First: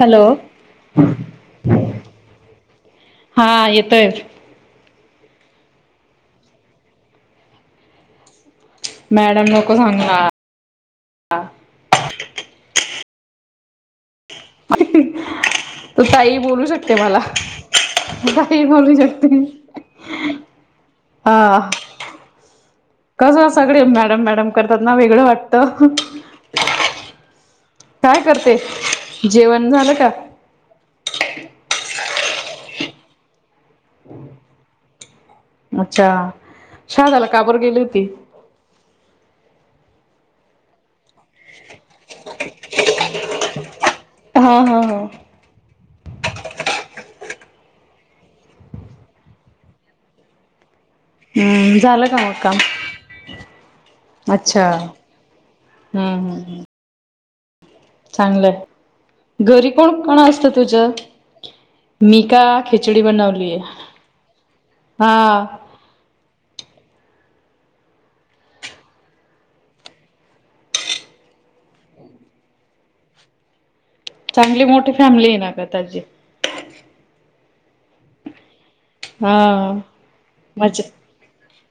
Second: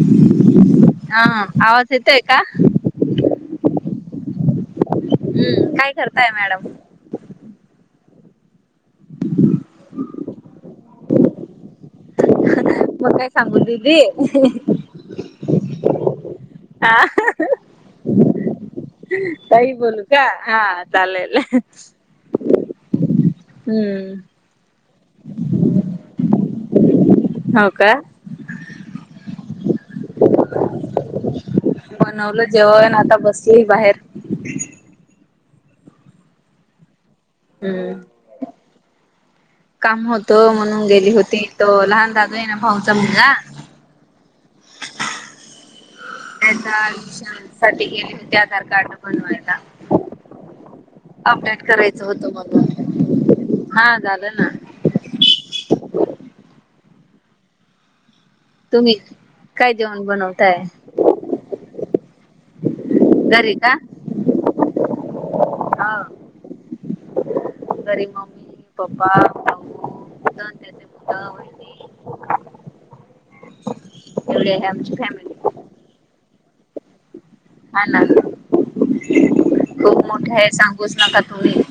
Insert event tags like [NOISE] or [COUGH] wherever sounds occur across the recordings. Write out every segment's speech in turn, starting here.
Hello हा आवाज येतय का? हा येतोय. हम्म काय करताय मॅडम. मॅडम नको सांगा. मग काय सांगून दिली. त ताई बोलू. शकते हा. मला ताई बोलू शकते ताई बोलू का हा चालेल. हा कसं सगडे हम्म मॅडम मॅडम, करतात ना वेगळं वाटतं. होव का. काय करते जेवण झालं का. बनवलं जेवण, आता बसली बाहेर. अच्छा शादाला का बर गेली हम्म होती. काम होत म्हणून गेली होती, तो लहान दादू आहे ना भाऊचा मुलगा. हां हां हां त्याचा शाळे साठी गेले, होते आधार कार्ड बनवायला. अपडेट हम्म करायचं, झालं का होतं मग काम म्हणून हा. झालं ना अच्छा हं हं हं. तुम्ही चांगलंय घरी काय कोण जेवण कोण असत बनवताय तुझ्या. मी का खिचडी घरी बनवलीय का हा. हा घरी मम्मी पप्पा भाऊ. तुझं न त्याच पुढ होईल बी. चांगली आहे मोठी आमची फॅमिली आहे ना ग त्याची. हा ना हा खूप मोठे आहे, मजा सांगूच नका तुम्ही.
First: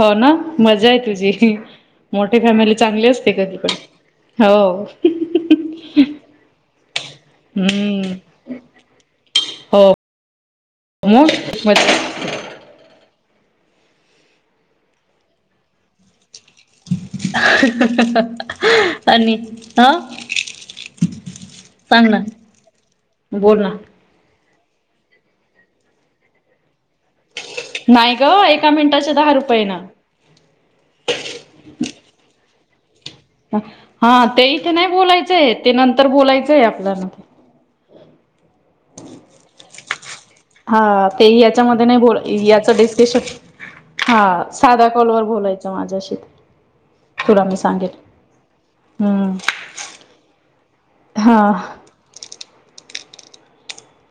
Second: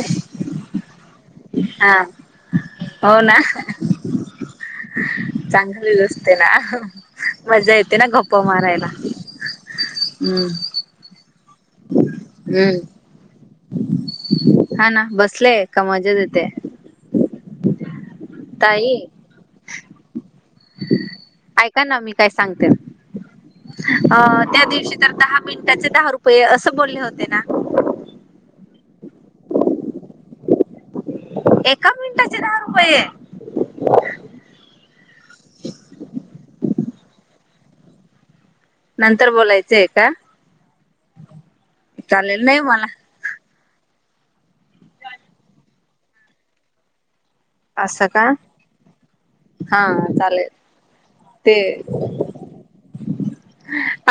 हो ना मजा आहे तुझी. हा मोठे फॅमिली चांगली हो असते ना कधी पण हो. चांगली व असते ना. मजा येते ना हम्म गप मारायला हम्. हो म म. हम्म हा ना बसलेय, का मजा येते. ताई आणि हा ऐका ना मी काय सांगते. बोल ना अ त्या दिवशी तर दहा मिनिटाचे, दहा रुपये असं बोलले होते ना? नाही ग एका मिनिटाच्या, दहा रुपये ना. एका मिनिटाचे दहा रुपये. हा ते ते नाही बोलायचंय ते नंतर, बोलायचंय आपल्याला. नंतर बोलायचं आहे का? हा ते याच्यामध्ये नाही बोल चालेल नाही याच मला डिस्कशन. हा साध्या कॉलवर बोलायचं, माझ्याशी तुला मी सांग. सांगेल असं का हम् हा चालेल हा. ते [INAUDIBLE]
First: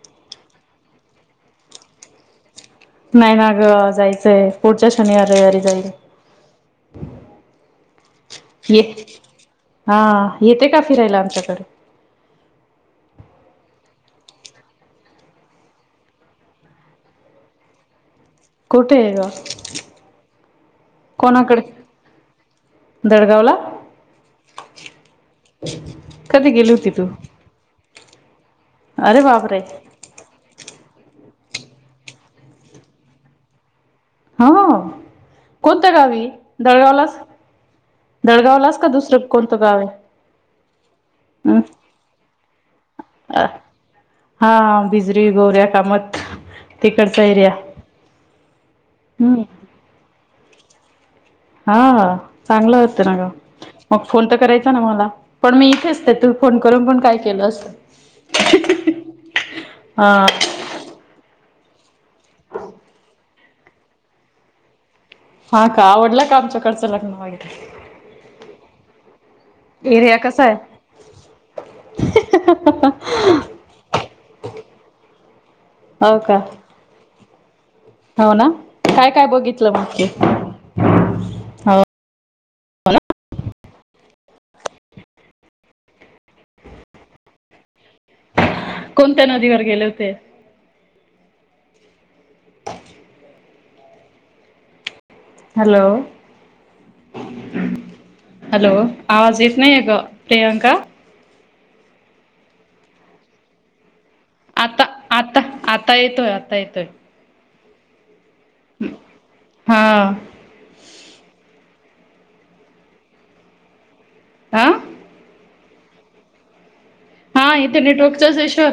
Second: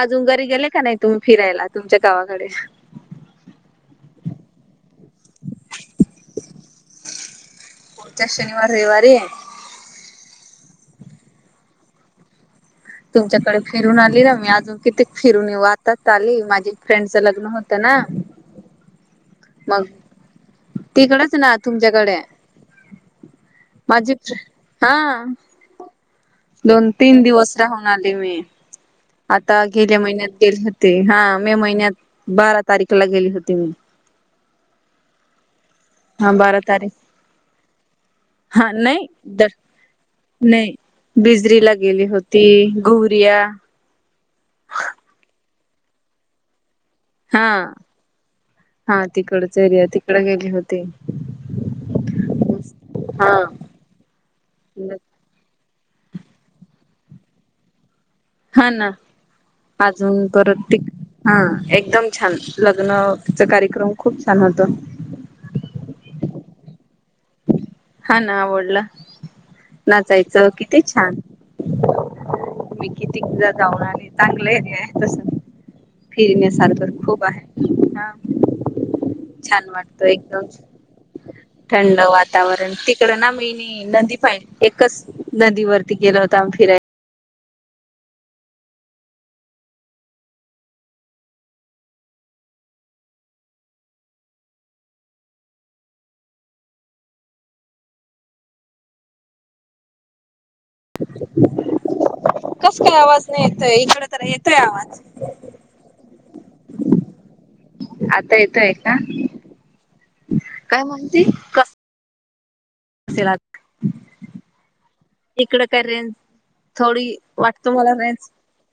अजून घरी गेले का नाही तुम्ही, फिरायला तुमच्या गावाकडे. नाही ना ग जायचंय पुढच्या, शनिवार रविवारी जाईल. ह्या शनिवार ये रविवारी. हा येते का फिरायला आमच्याकडे. तुमच्याकडे फिरून आली ना मी अजून किती, फिरून ये वातात आली माझी फ्रेंडचं लग्न होतं ना. कोठे आहे ग. तिकडेच ना कोणाकडे तुमच्याकडे. दडगावला माझी हा कधी गेली दोन होती तू तीन दिवस राहून आली मी अरे बापरे आता गेल्या महिन्यात गेले होते हा मे महिन्यात बारा तारीखला गेली होती मी हो कोणत्या गावी हा बारा तारीख दळगावलाच हा दळगावलाच का नाही दुसरं कोणतं गाव नाही आहे बिजरीला गेली होती ती गुरिया अ हा बिजरी गोऱ्या कामत तिकडचा हा एरिया हा हम्म तिकडचरया तिकड गेली होती हा चांगलं होतं ना ग मग फोन तर करायचा ना मला पण मी इथेच ते तू फोन करून पण काय केलं असतं हा ना हा अजून परत हा एकदम छान लग्नचा कार्यक्रम खूप छान होत हा का आवडलं का आमच्याकडचं लग्न वगैरे हा ना आवडला एरिया कसा नाचायचं आहे किती छान मी कितीिकदा जाऊ आणि चांगलं एरिया आहे तस हो का फिरण्यासारख खूप आहे ह हो ना काय काय छान बघितलं मग वाटत एकदम हो थंड वातावरण तिकड ना मीनी नदी पा एकच नदीवररती गेला होता आ्ही फिरायला कोणत्या नदीवर गेले होते हॅलो हॅलो आवाज येत नाही आहे ग प्रियांका कस काय आवाज नाही येतय इकड तर येतोय आता आवाज आता आता येतोय आता येतोय आता येत आहे का हा काय म्हणती कस [INAUDIBLE] आा इकडं करे थोडी हा वाटतो इथे मला रेंज नेटवर्कचाच आहेशर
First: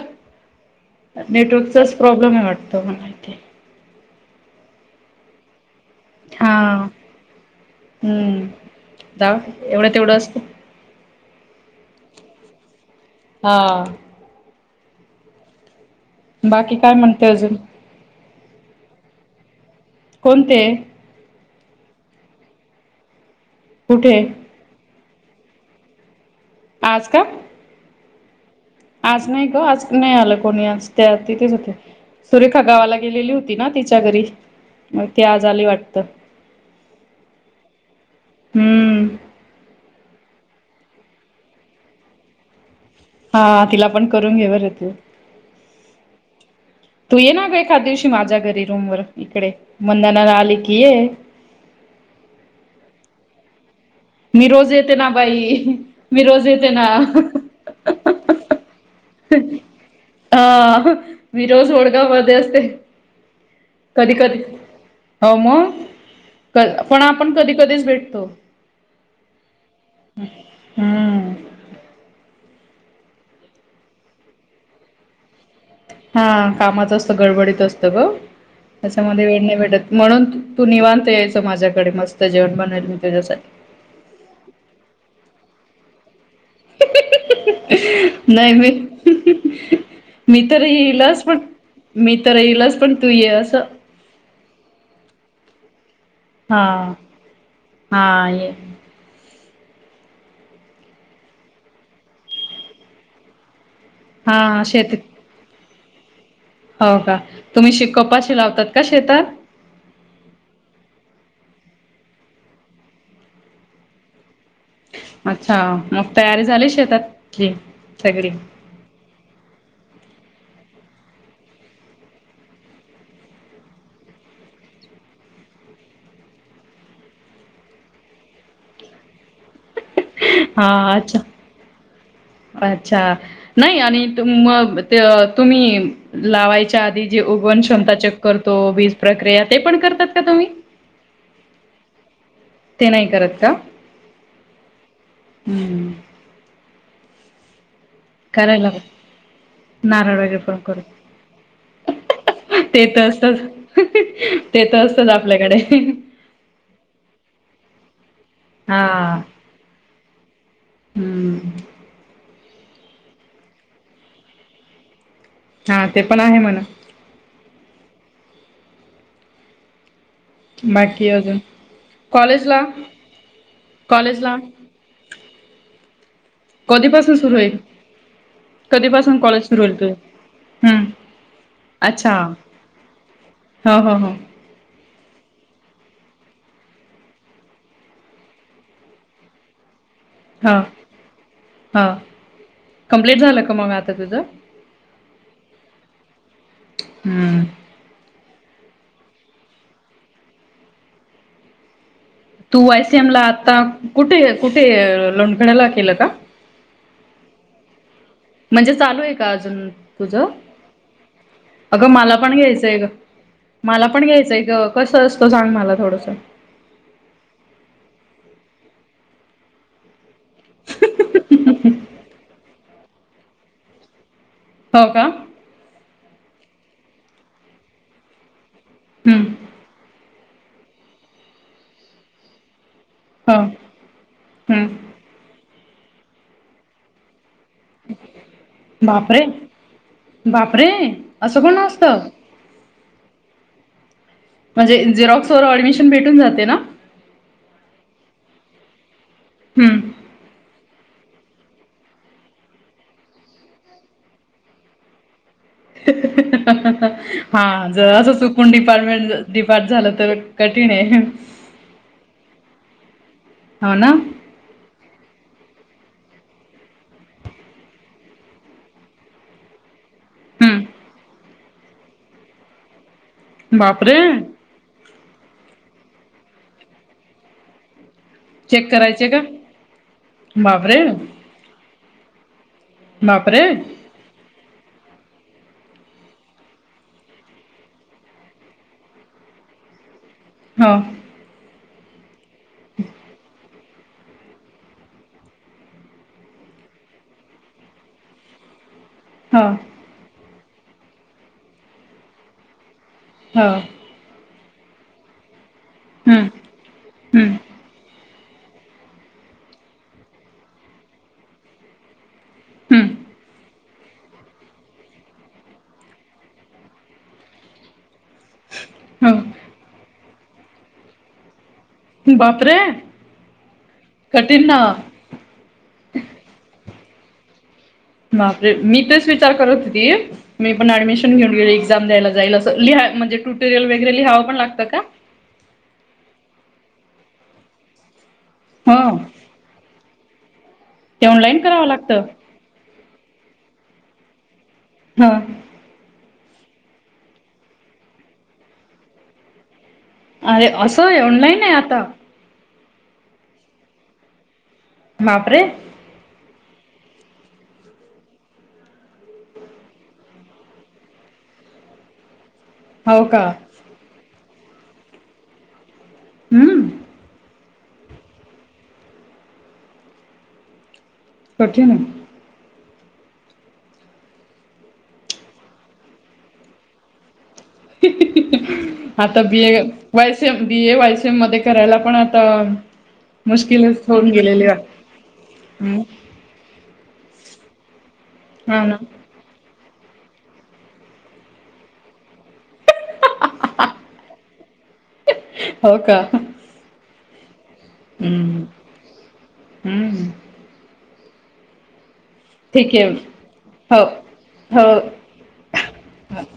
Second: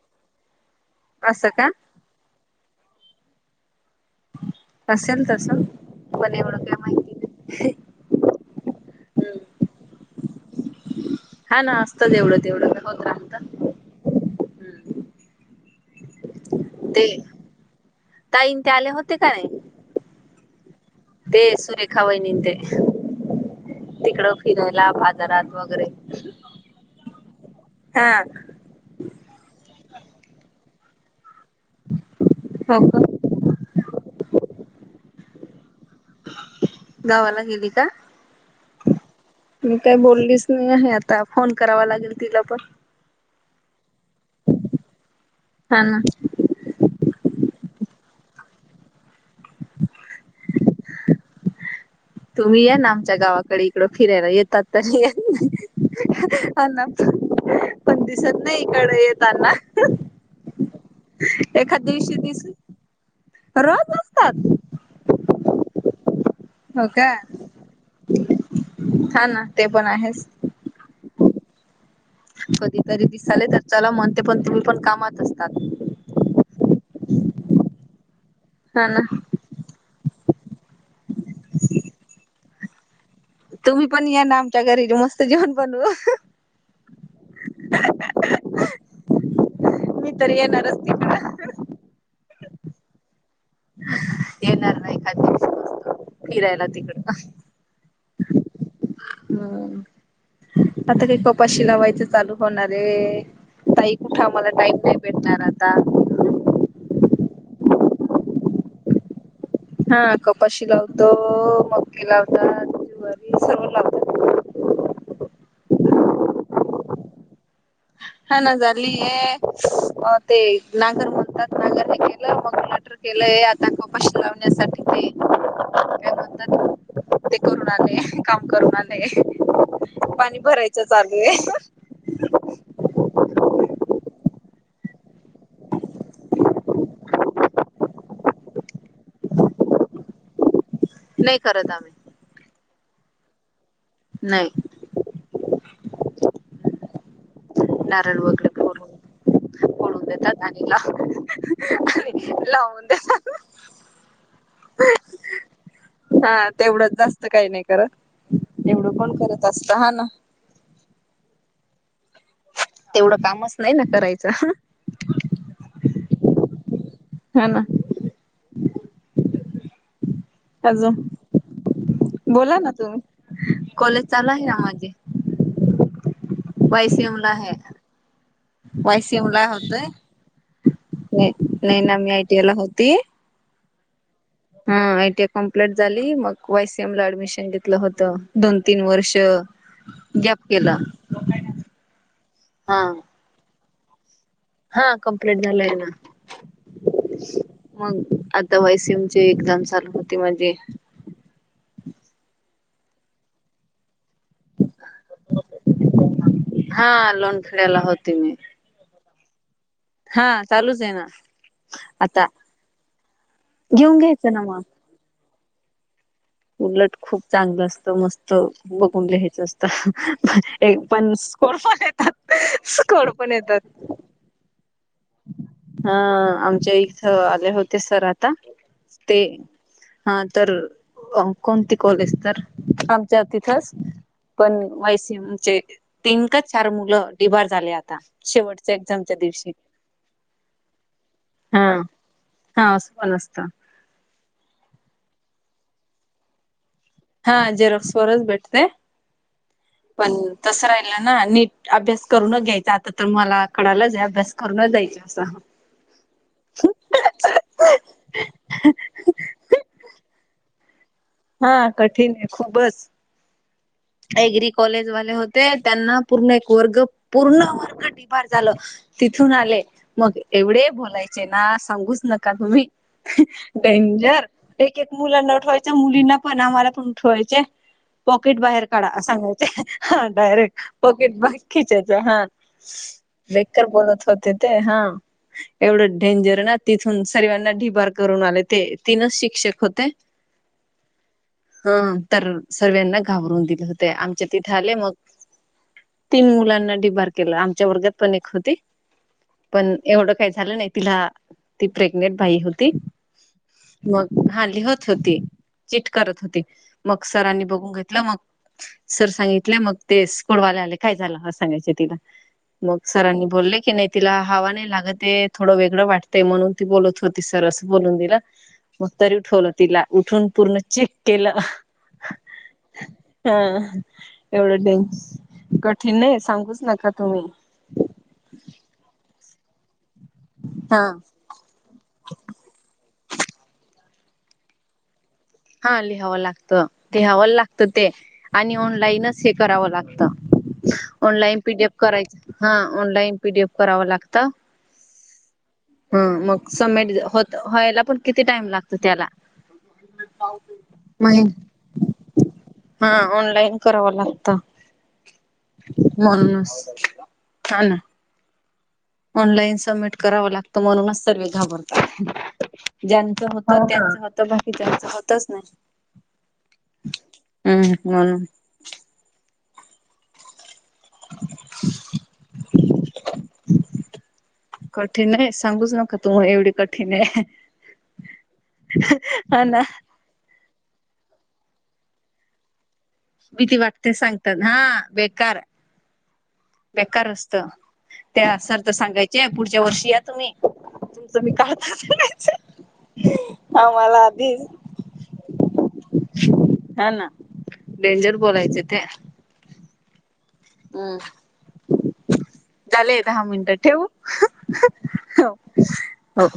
असं का नेटवर्कचाच प्रॉब्लेम आहे वाटतो मला इथे असेल तर सल हा हम्म जा हम्म एवढं तेवढं असत हा ना असतं तेवढं तेवढं होत रात हां बाकी काय ते म्हणते अजून ताईन ते आले होते का नाही कोणते ते सुरेखा वहिनी ते कुठे तिकडं लाभ आजार अथ वगैरे आज का हा आज नाही ग आज नाही आलं कोणी आज त्या तिथेच होते सुरेखा हो गावाला का गेलेली होती हो ना तिच्या घरी मग ती आज आली वाटते गावाला गेली का हम्म मी काही बोललीच नाही आहे आता फोन करावा लागेल तिला पण हा तिला पण करून घेऊते हा ना तू ये ना ग एखाद दिवशी माझ्या घरी रूम वर इकडे मंदना रली की तुम्ही या ना आमच्या गावाकडे एड फिराला मी येतात रोज येते तर ना बाई मी रोज अ येते ना. पण दिसत नाही इकड येतातना हा विरोजोड का मध्ये दिस असते रोज कधी कधी असतात हो मग हो पण का आपण कधी कधीच भेटतो हा ना ते पण आहेच हम् कधीतरी दिसाले तर चला म्हणते पण तुम्ही पण कामात असतात हा कामाच असत गडबडीत असतं ग हा ना त्याच्यामध्ये वेळ नाही भेटत म्हणून तू निवांत यायच माझ्याकडे मस्त जेवण बनल मी तुझ्यासाठी तुम्ही पण या ना आमच्या घरीच मस्त जेवण बनू नाही मी मी तर येईलाच पण मी तर येईलाच पण तू ये असं येणार नाही खाद वतू हा हा ये हम् आता काही कपाशी लावायच चालू होणार आहे तई कुठे आम्हाला हा टाईम नाही शेतीत भेटणार आता हो का तुम्ही शिकपाशी लावतात का शेतात हा कपाशी लावतो मक्की लावतात जुवारी सर् लावतो अच्छा मग तयारी झाली शेतातची हा ना झाली हे ते नांगर म्हणतात नांगर हे केलं मग केलंय आता कपाशी लावण्यासाठी ते काय म्हणतात ते करून आले काम करून आले पाणी हा भरायच चालू अच्छा आहे अच्छा नाही आणि तु ते तुम्ही लावायच्या आधी जे उगवण क्षमता चेक करतो वीज प्रक्रिया ते पण करतात का तुम्ही नाही करत आम्ही ते नाही करत का नाही हम् नारळ वगैरे करायलाग फोडून फोडून नारळ वगैरे देतात फण आणि करू लाव ते लावून तर देतात असत ते तर असतच आपल्याकडे हा तेवढंच जास्त काही नाही करत हा. एवढं पण करत असत हा ना हम्म तेवढं कामच नाही ना करायचं हा ते पण आहे म्हणा हा ना अजून बोला कॉलेजला ना तुम्ही कॉलेज चाला कॉलेजला आहे ना माझे कधीपासून पैसेिमला सुरू आहे होईल? कधीपासून पैसेिमला कॉलेज सुरू होईल होतय तुझं? हम्म. नाही ना मी आयटी आय ला होती हा हा ह हा आयटी ए कमप्लीट झाली मग वायसीएम ला ऍडमिशन घेतलं होत दोन तीन वर्ष गॅप हा केला हा हा कमप्लीट झालं का मग आता तुझं हा कम्प्लीट झालंय ना हम्म. मग आता वायसीमची एकजम चालू होती माणझी तू वायसीएम ला आता कुठे कुठे लोणखड्याला केलं का हा लोणखडे्याला होती मी म्हणजे चालू आहे का अजून तुझ हा चालूच आहे ना अगं मला आता पण घ्यायचंय ग मला घेऊन पण घ्यायचं घ्यायचंय ना मग. ग कसं असतो सांग मला थोडसं उलट, खूप चांगलं असतं... मस्त बघून लिहायचं असतं एक पण... [UNINTELLIGIBLE] स्कॉड पण येतात हो का? हा... आमच्या इथं आले होते सर आता, ते हम्म. हा तर... कोणती कॉलेज तर आमच्या हो तिथंच... पण हम्म वाय सी एमचे, तीन का चार मुलं [UNINTELLIGIBLE] झाले आता, शेवटच्या एक्झामच्या बापरे! दिवशी बापरे... असं पण हा असतं? हा... असं पण असतं. म्हणजे... झेरॉक्स वर ऑडमिशन भेटून जाते ना? हा... झेरॉक्स वरच भेटते. हम्म पण तसं राहिलं ना... नीट अभ्यास करूनच घ्यायचा... आता तर मला कडालंच ए... अभ्यास करूनच जायचं असा... हं हं.. हं.. हं हं हंहं.. हा... जर असं चुकून डिपार्टमेंट डिपार्ट झालं तर कठीण ए हा... कठीण ए खूबच हो ना? एग्री कॉलेजवाले होते, त्यांना पूर्ण एक वर्ग, पूर्ण वर्ग [UNINTELLIGIBLE] झालं. तिथून आले मग एवढे हम्म बोलायचे ना... सांगूच नका तुम्ही.... बापरे! डेंजर एक एक मुलांना उठवायचं... मुलींना पण, आम्हाला पण उठवायचे... पॉकेट बाहेर चेक काडा करायचे का सांगायचे... हा डायरेक्ट बापरे पॉकेट बाहेर खिचायचं हा बापरे बेकार बोलत होते ते हा एवढं डेंजर ना... तिथून सर्वांना ढिबार करून आले ते, तीनच शिक्षक होते हा. हं... तर... सर्व्यांना घाबरून दिले होते, आमच्या तिथे आले मग तीन मुलांना डिबार केलं, आमच्या वर्गात पण एक होती हा पण एवढं काही झालं नाही तिला, ती प्रेग्नेंट भाई होती हा मग... हा, लिहत होती, चिट करत हम्म होती मग सरांनी हम्म बघून घेतलं मग सर सांगितले, मग ते स्कॉडवाले आले, काय झालं असं सांगायच तिला मग हम्म सरांनी बोलले की नई तिला हवा नाही लागत ए... थोडं वेगळं वाटतंय म्हणून ती बोलत होती, सर असं बोलून दिलं... मग तरी हो उठवलं तिला... उठून पूर्ण चेक केलं बाप रे हा एवढं डें... कठीण ए... सांगूच नका तुम्ही बापरे, मी तेच विचार करत होती. मी पण हा. ऍडमिशन घेऊन गेले एक्झाम द्यायला जाईल असं. लिहा... म्हणजे ट्यूटेरियल वैगरे लिहावं पण लागत का? हा... लिहावं लागत, लिहावं लागत ते आणि हा ऑनलाईनच हे करावं लागत. ते ऑनलाईन करावं पीडीएफ लागतं करायचं हा... ऑनलाईन पीडीएफ करावं लागतं हा हं... मग समिट होत... व्हायला पण किती टाइम लागतो त्याला अरे असं ऑनलाईन आहे आता [UNINTELLIGIBLE] हा... ऑनलाईन करावं लागतं बाप रे [UNINTELLIGIBLE] हा ना ऑनलाईन सबमिट करावं लागतं म्हणूनच सर्वे घाबरतात. हो का ज्याचं होतं त्यांच होतं, बाकीच्याचं होतच नाई हम्म हम् हो ह कठीन ये कठीण आहे सांगूच नका तु एवढ कठीण आहे आता हा बीए ना वायसएम बीए वायसीएम मध्ये करायला पण आता भीती वाटते सांगताना बेकार हम बेकार असत त्या असतात हा तर ना सांगायच या पुढच्या वर्षी या तुम्ही [INAUDIBLE] सांगायचं आ मला आधी हो का हा ना डेंजर हम्म बोलायचे ते हम्म हम्म ठीक आहे झाले दहा मिनिटं हो ठेवू हो हो